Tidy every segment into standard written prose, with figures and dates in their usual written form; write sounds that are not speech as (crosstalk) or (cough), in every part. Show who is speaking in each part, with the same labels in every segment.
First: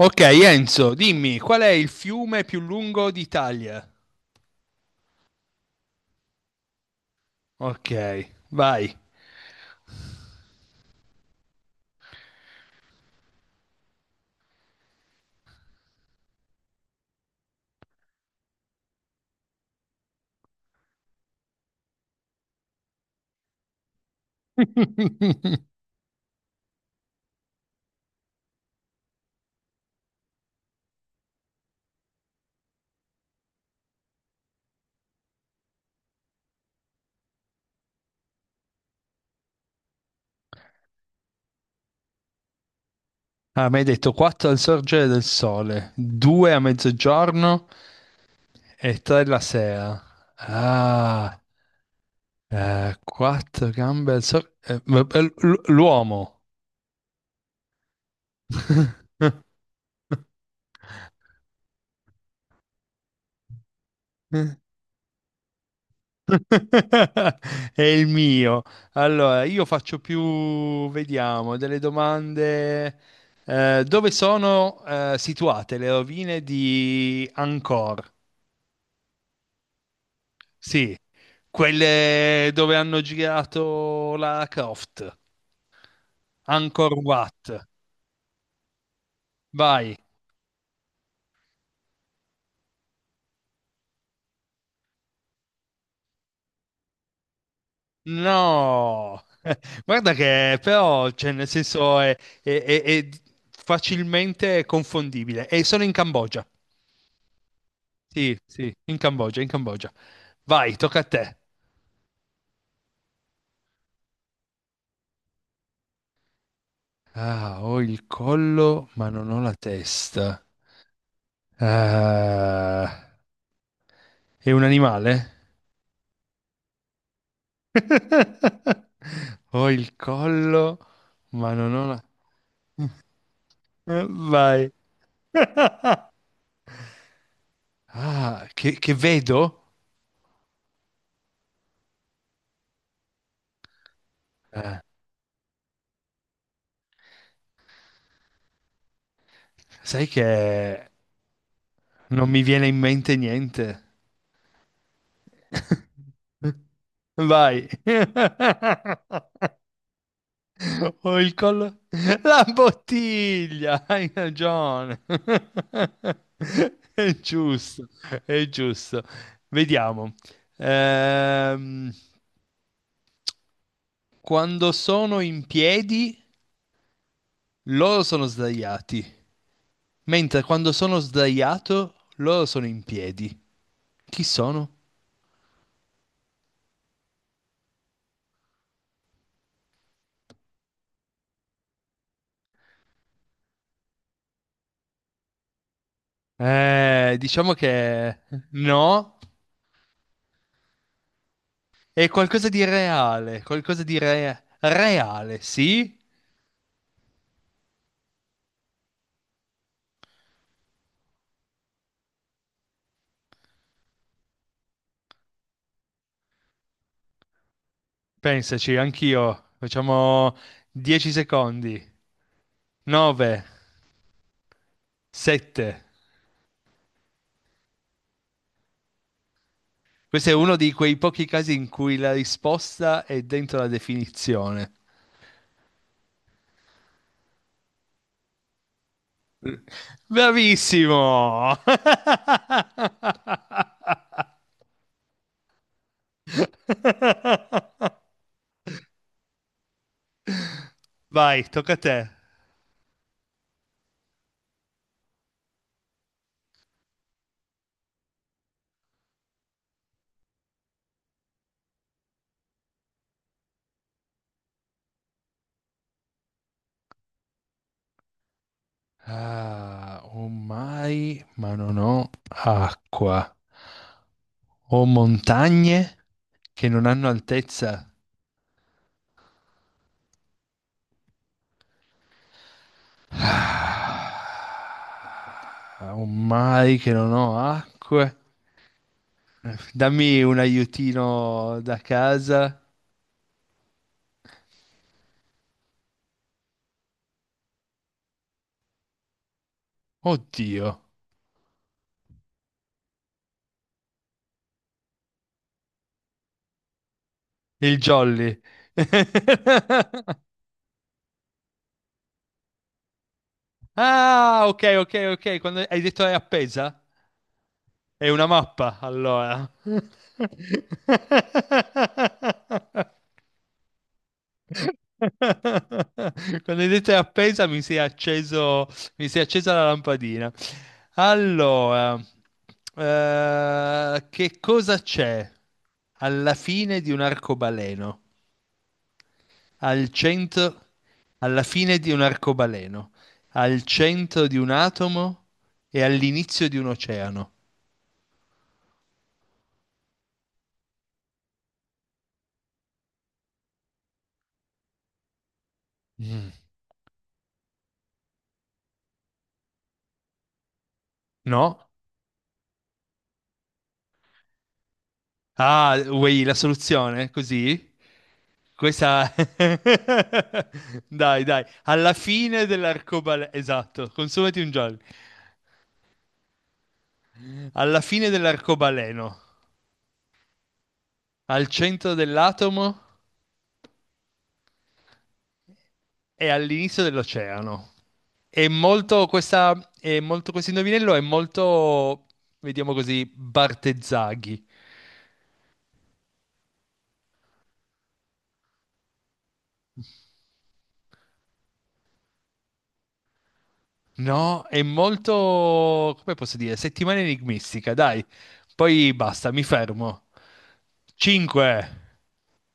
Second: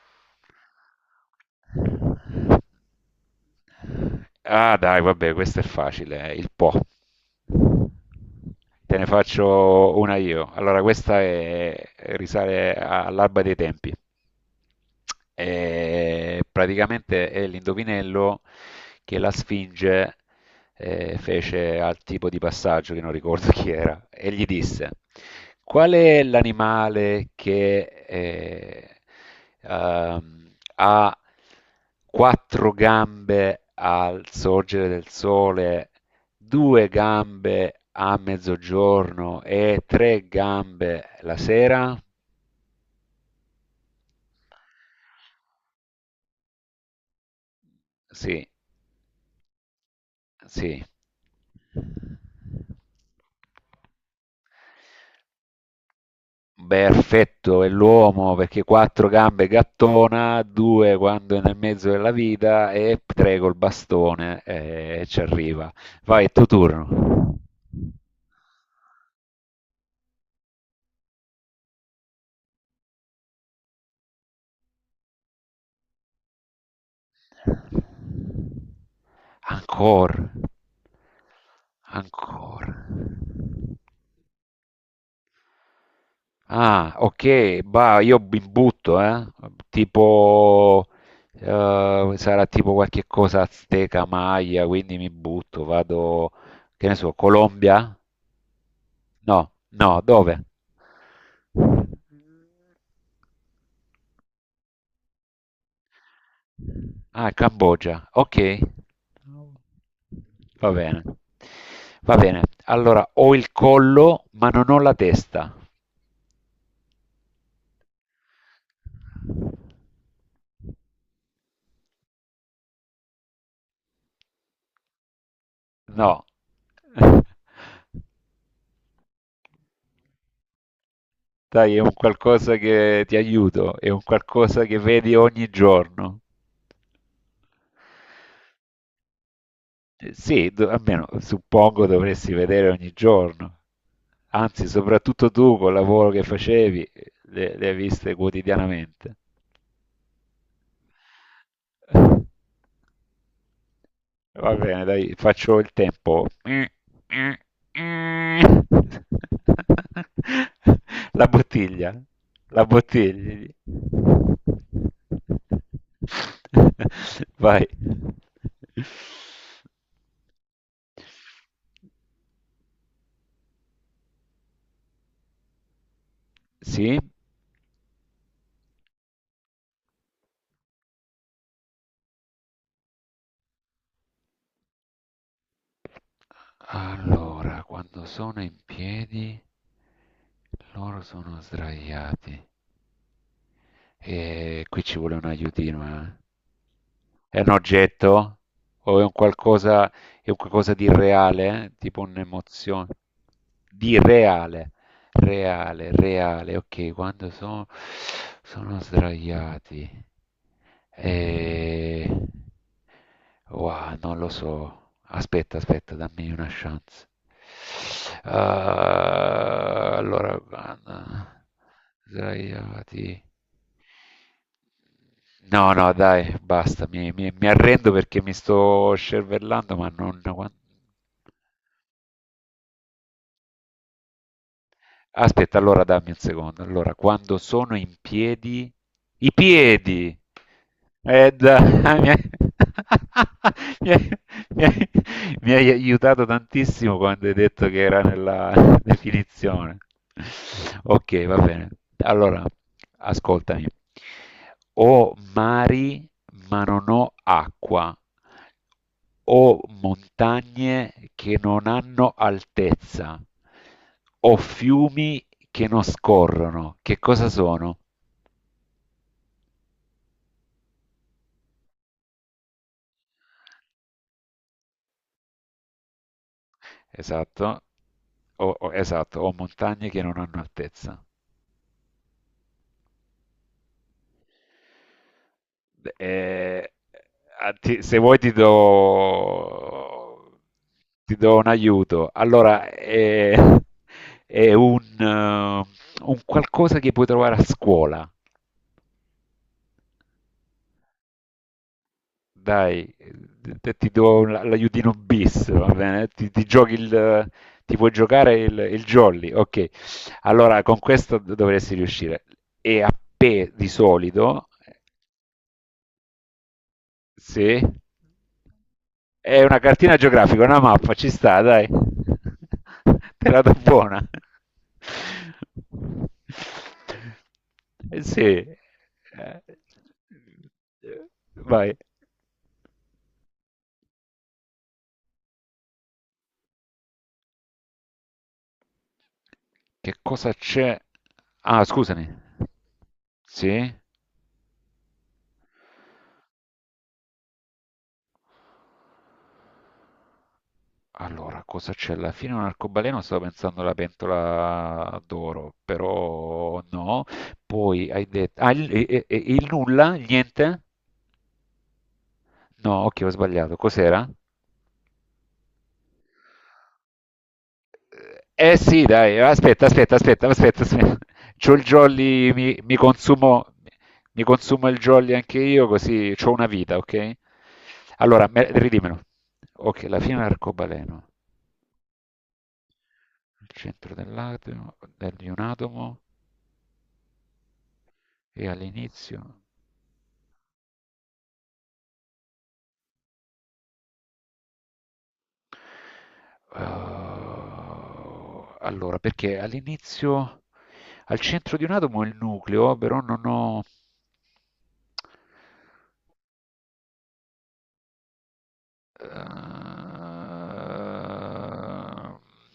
Speaker 1: Ok, Enzo, dimmi, qual è il fiume più lungo d'Italia?
Speaker 2: Ah, dai, vabbè, questo è facile, il Po.
Speaker 1: Ok, vai.
Speaker 2: Te ne faccio una io. Allora, risale all'alba dei tempi. E praticamente è l'indovinello che la Sfinge fece al tipo di passaggio che non ricordo (laughs) chi era e gli disse:
Speaker 1: (laughs)
Speaker 2: Qual è l'animale che ha quattro gambe al sorgere del sole, due gambe a mezzogiorno e tre gambe la sera?
Speaker 1: Ah, mi hai detto 4 al sorgere del sole, 2 a mezzogiorno
Speaker 2: Sì,
Speaker 1: e 3 la sera.
Speaker 2: sì.
Speaker 1: Ah, 4 gambe al sorgere. L'uomo.
Speaker 2: Perfetto, è l'uomo perché quattro gambe gattona,
Speaker 1: (laughs)
Speaker 2: due quando è nel mezzo della vita e tre col bastone e ci arriva. Vai, è tuo
Speaker 1: (laughs)
Speaker 2: turno.
Speaker 1: È il mio. Allora, io faccio più, vediamo, delle domande. Dove sono situate le rovine di Angkor?
Speaker 2: Ancora.
Speaker 1: Sì, quelle
Speaker 2: Ancora.
Speaker 1: dove hanno girato la Croft.
Speaker 2: Ah,
Speaker 1: Angkor
Speaker 2: ok,
Speaker 1: Wat.
Speaker 2: bah, io mi butto, eh?
Speaker 1: Vai.
Speaker 2: Tipo, sarà tipo qualche cosa azteca, maya, quindi mi butto, vado, che ne so, Colombia?
Speaker 1: No,
Speaker 2: No,
Speaker 1: (laughs)
Speaker 2: no,
Speaker 1: guarda
Speaker 2: dove?
Speaker 1: che però, cioè, nel senso è facilmente confondibile. E sono in Cambogia.
Speaker 2: Ah, Cambogia,
Speaker 1: Sì,
Speaker 2: ok.
Speaker 1: sì, in Cambogia, in Cambogia.
Speaker 2: Va
Speaker 1: Vai, tocca
Speaker 2: bene,
Speaker 1: a te.
Speaker 2: va bene. Allora, ho il collo, ma non ho la testa.
Speaker 1: Ah, ho il collo, ma non ho la testa. Ah, è un animale?
Speaker 2: No. (laughs)
Speaker 1: (laughs) Ho il collo, ma non
Speaker 2: Dai, è
Speaker 1: ho
Speaker 2: un
Speaker 1: la.
Speaker 2: qualcosa che ti aiuto, è un qualcosa
Speaker 1: Vai.
Speaker 2: che vedi ogni
Speaker 1: (laughs)
Speaker 2: giorno.
Speaker 1: Ah, che vedo?
Speaker 2: Sì, almeno suppongo dovresti vedere ogni giorno. Anzi,
Speaker 1: Eh,
Speaker 2: soprattutto tu col lavoro che facevi, le hai viste quotidianamente.
Speaker 1: sai che non mi viene in mente niente.
Speaker 2: Va bene, dai, faccio il tempo.
Speaker 1: (laughs)
Speaker 2: (laughs)
Speaker 1: Vai. (laughs) Ho
Speaker 2: La
Speaker 1: il collo.
Speaker 2: bottiglia,
Speaker 1: La
Speaker 2: la bottiglia.
Speaker 1: bottiglia, hai
Speaker 2: (laughs)
Speaker 1: ragione. (laughs) È
Speaker 2: Vai.
Speaker 1: giusto, è giusto. Vediamo. Ehm, quando sono in piedi,
Speaker 2: Sì?
Speaker 1: loro sono sdraiati. Mentre quando sono sdraiato, loro sono in piedi. Chi sono?
Speaker 2: Allora, quando sono in piedi, loro sono sdraiati. E qui ci vuole un aiutino, eh. È un
Speaker 1: Diciamo che
Speaker 2: oggetto? O
Speaker 1: no,
Speaker 2: è un qualcosa di reale? Eh? Tipo
Speaker 1: è qualcosa di
Speaker 2: un'emozione?
Speaker 1: reale, qualcosa di
Speaker 2: Di
Speaker 1: re-
Speaker 2: reale,
Speaker 1: reale,
Speaker 2: reale,
Speaker 1: sì,
Speaker 2: reale. Ok, quando sono sdraiati. Eh, Wow, non lo so. Aspetta, aspetta, dammi una chance.
Speaker 1: Pensaci, anch'io.
Speaker 2: Ah,
Speaker 1: Facciamo
Speaker 2: allora,
Speaker 1: 10
Speaker 2: guarda,
Speaker 1: secondi.
Speaker 2: sdraiati.
Speaker 1: 9,
Speaker 2: No,
Speaker 1: 7.
Speaker 2: no, dai, basta, mi arrendo perché mi sto scervellando, ma non.
Speaker 1: Questo è uno di quei pochi casi in cui la risposta è dentro la definizione.
Speaker 2: Aspetta, allora dammi un secondo. Allora, quando sono in piedi, i piedi. Eh,
Speaker 1: Bravissimo!
Speaker 2: dai, (laughs) (laughs)
Speaker 1: (laughs)
Speaker 2: mi hai- mi hai- mi hai aiutato tantissimo quando hai detto che era nella (laughs) definizione. Ok, va
Speaker 1: Vai,
Speaker 2: bene.
Speaker 1: tocca a te.
Speaker 2: Allora, ascoltami. Ho mari, ma non ho acqua o montagne che non hanno altezza, o fiumi che non scorrono. Che cosa sono?
Speaker 1: Ah, ho mai, ma non ho acqua. Ho montagne che non hanno
Speaker 2: Esatto.
Speaker 1: altezza.
Speaker 2: Esatto, o montagne che non hanno altezza.
Speaker 1: Ah, un
Speaker 2: Eh,
Speaker 1: mai che non ho
Speaker 2: Se
Speaker 1: acque.
Speaker 2: vuoi ti
Speaker 1: Dammi un
Speaker 2: do, ti do un
Speaker 1: aiutino da
Speaker 2: aiuto.
Speaker 1: casa.
Speaker 2: Allora, è un qualcosa che puoi trovare a scuola.
Speaker 1: Oddio,
Speaker 2: Dai, ti do l'aiutino bis, va bene? Ti
Speaker 1: il
Speaker 2: puoi giocare
Speaker 1: Jolly.
Speaker 2: il jolly, ok.
Speaker 1: (laughs)
Speaker 2: Allora, con questo dovresti riuscire. E a P di
Speaker 1: Ah,
Speaker 2: solito,
Speaker 1: ok, ok, ok. Quando hai detto è appesa?
Speaker 2: sì,
Speaker 1: È una mappa,
Speaker 2: è
Speaker 1: allora.
Speaker 2: una cartina geografica, una mappa, ci sta, dai. (laughs)
Speaker 1: (laughs)
Speaker 2: Te la do buona.
Speaker 1: (laughs) Quando hai detto è appesa
Speaker 2: Sì.
Speaker 1: mi si è accesa la lampadina.
Speaker 2: Eh, Vai.
Speaker 1: Allora, che cosa c'è alla fine di un arcobaleno? Al
Speaker 2: Che cosa
Speaker 1: centro,
Speaker 2: c'è?
Speaker 1: alla
Speaker 2: Ah,
Speaker 1: fine di un
Speaker 2: scusami.
Speaker 1: arcobaleno, al
Speaker 2: Sì?
Speaker 1: centro di un atomo e all'inizio di un oceano.
Speaker 2: Allora, cosa c'è? Alla fine un arcobaleno, stavo pensando alla pentola d'oro,
Speaker 1: Mm.
Speaker 2: però no. Poi hai detto. Ah, il nulla? Il niente?
Speaker 1: No?
Speaker 2: No, ok, ho sbagliato. Cos'era?
Speaker 1: Ah, vuoi la soluzione? Così?
Speaker 2: Eh eh sì,
Speaker 1: Questa.
Speaker 2: dai, aspetta,
Speaker 1: (laughs)
Speaker 2: aspetta, aspetta, aspetta, aspetta.
Speaker 1: Dai,
Speaker 2: (laughs)
Speaker 1: dai,
Speaker 2: C'ho il
Speaker 1: alla
Speaker 2: jolly,
Speaker 1: fine
Speaker 2: mi, mi
Speaker 1: dell'arcobaleno,
Speaker 2: consumo,
Speaker 1: esatto,
Speaker 2: mi
Speaker 1: consumati un
Speaker 2: consumo
Speaker 1: giallo.
Speaker 2: il jolly anche io, così c'ho una vita, ok?
Speaker 1: Alla fine
Speaker 2: Allora, ridimelo.
Speaker 1: dell'arcobaleno,
Speaker 2: Ok, la fine dell'arcobaleno.
Speaker 1: al centro dell'atomo
Speaker 2: Al centro dell'atomo, di un atomo
Speaker 1: e all'inizio dell'oceano. È
Speaker 2: e
Speaker 1: molto
Speaker 2: all'inizio.
Speaker 1: questa, è molto questo indovinello, è molto, vediamo così, Bartezzaghi.
Speaker 2: Eh, allora, perché all'inizio, al centro di un atomo è il nucleo, però non ho.
Speaker 1: No, è molto, come posso dire, settimana enigmistica, dai. Poi basta, mi
Speaker 2: Eh,
Speaker 1: fermo. 5,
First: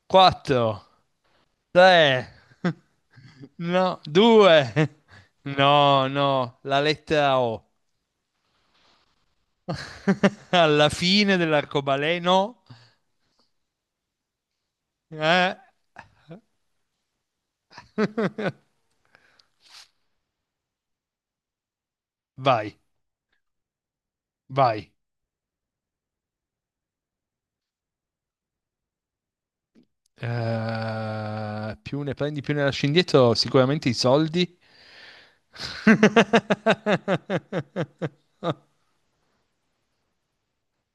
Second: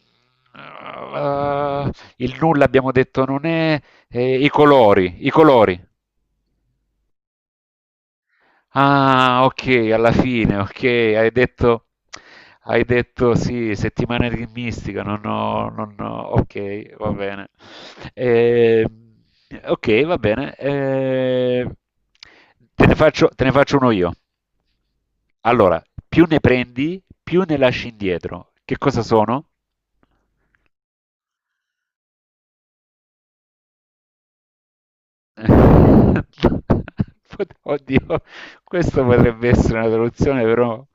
Speaker 1: 4,
Speaker 2: eh,
Speaker 1: tre.
Speaker 2: il nulla
Speaker 1: (laughs)
Speaker 2: abbiamo detto non è.
Speaker 1: No,
Speaker 2: I
Speaker 1: due.
Speaker 2: colori, i colori.
Speaker 1: No, no, la lettera O.
Speaker 2: Ah, ok, alla
Speaker 1: (laughs)
Speaker 2: fine, ok,
Speaker 1: Alla
Speaker 2: hai
Speaker 1: fine
Speaker 2: detto,
Speaker 1: dell'arcobaleno.
Speaker 2: sì, settimana di mistica,
Speaker 1: No.
Speaker 2: non ho, ok, va bene.
Speaker 1: (laughs)
Speaker 2: Eh, ok, va bene. eh,
Speaker 1: Vai,
Speaker 2: te ne faccio, te ne faccio uno io.
Speaker 1: vai.
Speaker 2: Allora, più ne prendi, più ne lasci indietro. Che cosa sono?
Speaker 1: Più ne prendi, più ne lasci indietro, sicuramente i soldi.
Speaker 2: (laughs) Oddio,
Speaker 1: (laughs)
Speaker 2: questo potrebbe essere una traduzione, però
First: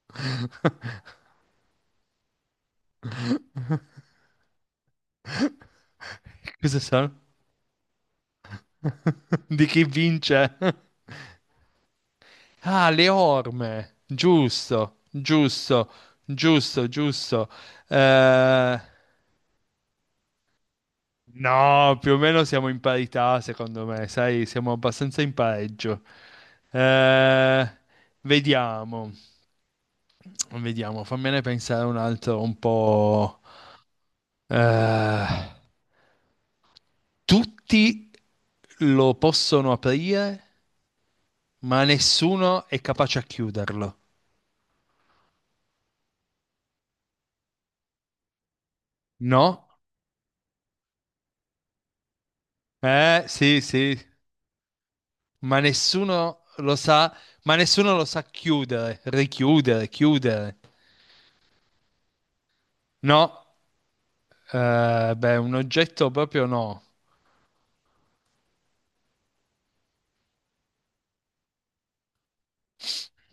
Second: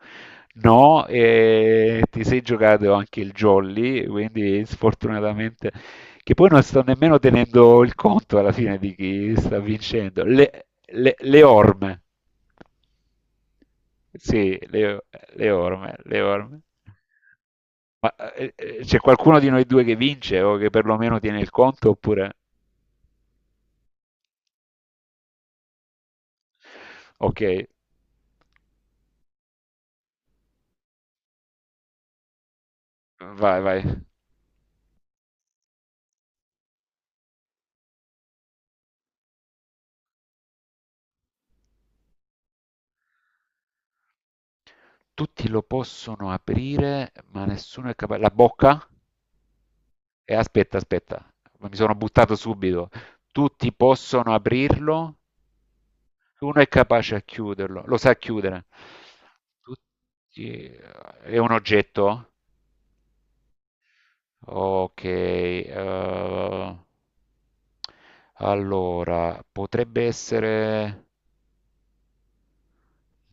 Speaker 2: no, e ti sei giocato anche il jolly, quindi sfortunatamente, che poi non
Speaker 1: Cosa
Speaker 2: sto
Speaker 1: sono?
Speaker 2: nemmeno tenendo il conto alla fine di chi
Speaker 1: (laughs)
Speaker 2: sta
Speaker 1: Di chi
Speaker 2: vincendo.
Speaker 1: vince?
Speaker 2: Le orme,
Speaker 1: Ah, le orme.
Speaker 2: sì,
Speaker 1: Giusto,
Speaker 2: le
Speaker 1: giusto,
Speaker 2: orme, le orme.
Speaker 1: giusto, giusto.
Speaker 2: Ma
Speaker 1: Eh,
Speaker 2: c'è qualcuno di noi due che vince o che perlomeno tiene il conto
Speaker 1: no, più o
Speaker 2: oppure.
Speaker 1: meno siamo in parità, secondo me, sai, siamo abbastanza in pareggio.
Speaker 2: Ok,
Speaker 1: Eh, vediamo, vediamo, fammene pensare un altro un po'.
Speaker 2: vai, vai.
Speaker 1: Eh, tutti lo possono aprire, ma nessuno è capace a chiuderlo.
Speaker 2: Tutti lo possono aprire, ma nessuno è capace. La bocca?
Speaker 1: No?
Speaker 2: E aspetta, aspetta, mi sono buttato subito.
Speaker 1: Sì,
Speaker 2: Tutti
Speaker 1: sì.
Speaker 2: possono aprirlo,
Speaker 1: ma nessuno
Speaker 2: uno è
Speaker 1: lo sa,
Speaker 2: capace a
Speaker 1: ma
Speaker 2: chiuderlo,
Speaker 1: nessuno
Speaker 2: lo
Speaker 1: lo
Speaker 2: sa
Speaker 1: sa
Speaker 2: chiudere.
Speaker 1: chiudere, richiudere,
Speaker 2: Tutti...
Speaker 1: chiudere.
Speaker 2: eh, È un oggetto?
Speaker 1: No,
Speaker 2: Ok,
Speaker 1: beh, un oggetto proprio no.
Speaker 2: allora potrebbe essere.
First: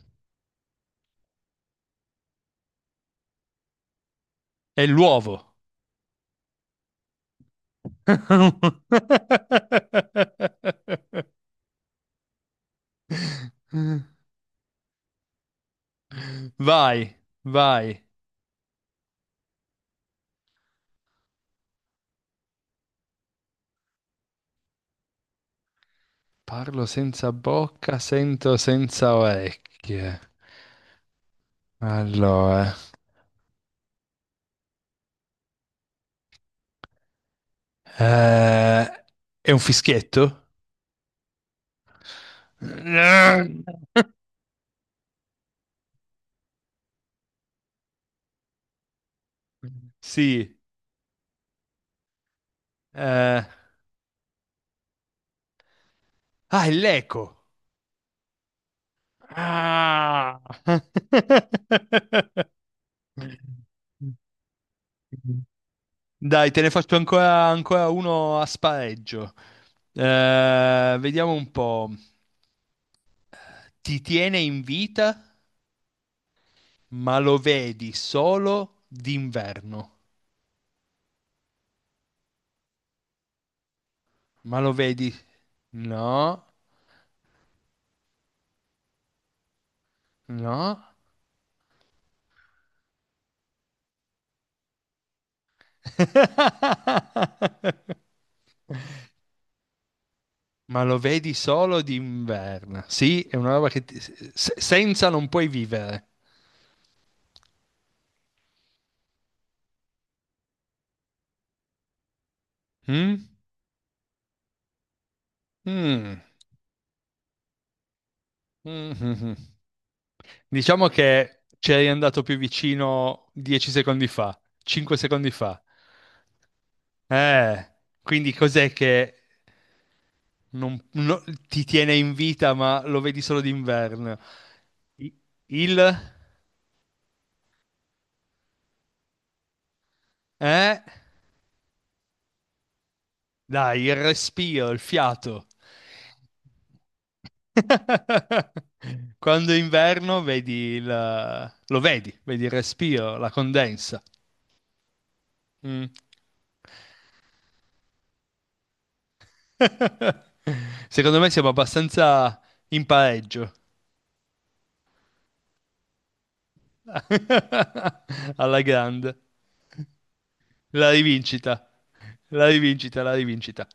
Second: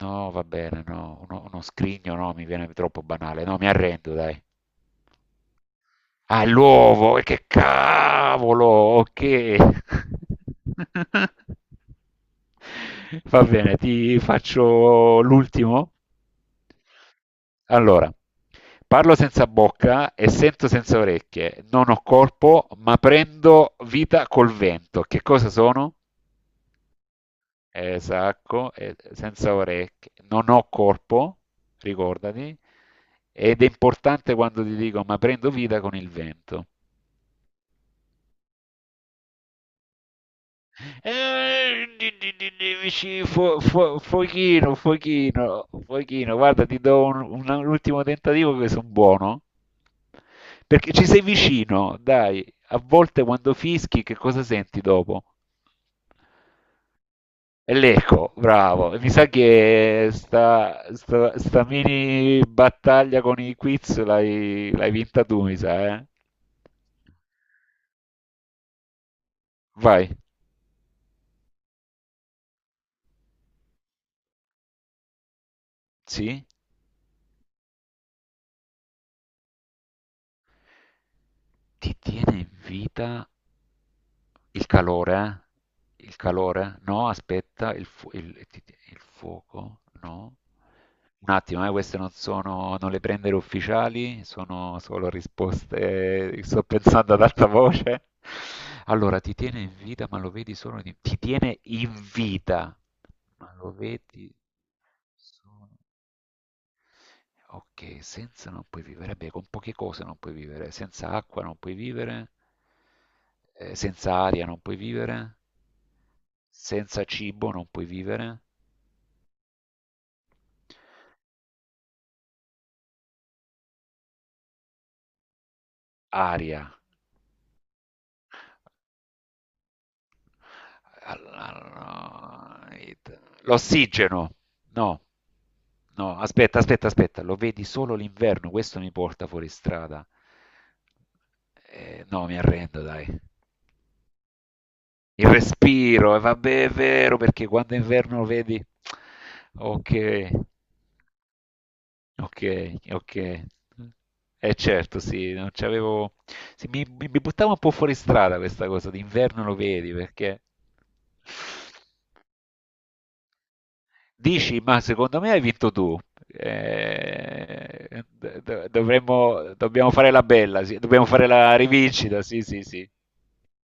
Speaker 2: No, va bene, no, uno scrigno, no, mi viene troppo banale. No, mi arrendo, dai.
Speaker 1: È l'uovo.
Speaker 2: All'uovo, e che cavolo, ok.
Speaker 1: (laughs)
Speaker 2: (laughs) Va bene, ti faccio l'ultimo.
Speaker 1: Vai, vai.
Speaker 2: Allora, parlo senza bocca e sento senza orecchie, non ho corpo, ma prendo vita col vento. Che cosa sono?
Speaker 1: Parlo senza bocca, sento
Speaker 2: Esatto,
Speaker 1: senza
Speaker 2: senza orecchie,
Speaker 1: orecchie.
Speaker 2: non ho corpo, ricordati,
Speaker 1: Allora,
Speaker 2: ed è importante quando ti dico, ma prendo vita con il vento.
Speaker 1: eh, è un fischietto?
Speaker 2: Vicino,
Speaker 1: (laughs)
Speaker 2: Fochino, Fochino, Fochino, guarda, ti do un ultimo tentativo che sono buono.
Speaker 1: Sì.
Speaker 2: Perché ci sei vicino, dai. A volte
Speaker 1: eh,
Speaker 2: quando fischi, che cosa senti dopo?
Speaker 1: è l'eco.
Speaker 2: È l'eco, bravo. E mi sa che
Speaker 1: Ah!
Speaker 2: sta mini
Speaker 1: (laughs)
Speaker 2: battaglia con i quiz l'hai vinta tu, mi sa, eh?
Speaker 1: Dai, te ne faccio ancora, ancora uno a spareggio.
Speaker 2: Vai.
Speaker 1: Vediamo un po'. Ti tiene in vita,
Speaker 2: Sì?
Speaker 1: ma lo vedi solo d'inverno.
Speaker 2: Ti tiene in vita.
Speaker 1: Ma
Speaker 2: Il
Speaker 1: lo vedi?
Speaker 2: calore? Eh? Il
Speaker 1: No,
Speaker 2: calore? No, aspetta, il fuoco? No.
Speaker 1: no.
Speaker 2: Un attimo, queste non sono, non le prendere ufficiali, sono solo risposte, sto pensando ad alta
Speaker 1: (laughs)
Speaker 2: voce. Allora, ti tiene in vita, ma lo vedi solo
Speaker 1: Ma
Speaker 2: di.
Speaker 1: lo
Speaker 2: Ti
Speaker 1: vedi
Speaker 2: tiene
Speaker 1: solo
Speaker 2: in vita,
Speaker 1: d'inverno. Sì, è una
Speaker 2: ma
Speaker 1: roba
Speaker 2: lo
Speaker 1: che
Speaker 2: vedi
Speaker 1: senza non puoi
Speaker 2: solo.
Speaker 1: vivere.
Speaker 2: Ok, senza non puoi vivere. Eh beh, con poche cose non puoi vivere. Senza acqua non puoi vivere.
Speaker 1: Mm?
Speaker 2: Senza aria non puoi vivere.
Speaker 1: Mm.
Speaker 2: Senza cibo non puoi vivere.
Speaker 1: (laughs) Mhm. Diciamo che ci eri andato più vicino 10 secondi fa, 5 secondi fa.
Speaker 2: Aria.
Speaker 1: Eh, quindi cos'è che non- no- ti tiene in vita,
Speaker 2: Allora,
Speaker 1: ma lo
Speaker 2: it-
Speaker 1: vedi solo d'inverno?
Speaker 2: L'ossigeno. No.
Speaker 1: I- Il.
Speaker 2: No, aspetta, aspetta, aspetta. Lo vedi solo l'inverno. Questo mi porta fuori strada.
Speaker 1: Eh?
Speaker 2: No, mi arrendo, dai.
Speaker 1: Dai, il respiro, il
Speaker 2: Il
Speaker 1: fiato.
Speaker 2: respiro, e vabbè, è vero, perché quando è inverno
Speaker 1: (laughs)
Speaker 2: vedi.
Speaker 1: Quando è inverno
Speaker 2: Ok,
Speaker 1: lo vedi,
Speaker 2: ok,
Speaker 1: vedi il
Speaker 2: ok.
Speaker 1: respiro, la condensa.
Speaker 2: Eh certo, sì, non
Speaker 1: Mm.
Speaker 2: c'avevo. Sì, mi buttavo un po' fuori strada questa cosa, d'inverno lo vedi, perché.
Speaker 1: (laughs) Secondo me siamo abbastanza in pareggio.
Speaker 2: Dici, ma secondo me hai vinto tu. Eh,
Speaker 1: (laughs)
Speaker 2: do-
Speaker 1: Alla
Speaker 2: do-
Speaker 1: grande.
Speaker 2: dovremmo, dobbiamo fare la bella, sì,
Speaker 1: La
Speaker 2: dobbiamo fare la
Speaker 1: rivincita.
Speaker 2: rivincita, sì,
Speaker 1: La
Speaker 2: sì, sì.
Speaker 1: rivincita, la rivincita.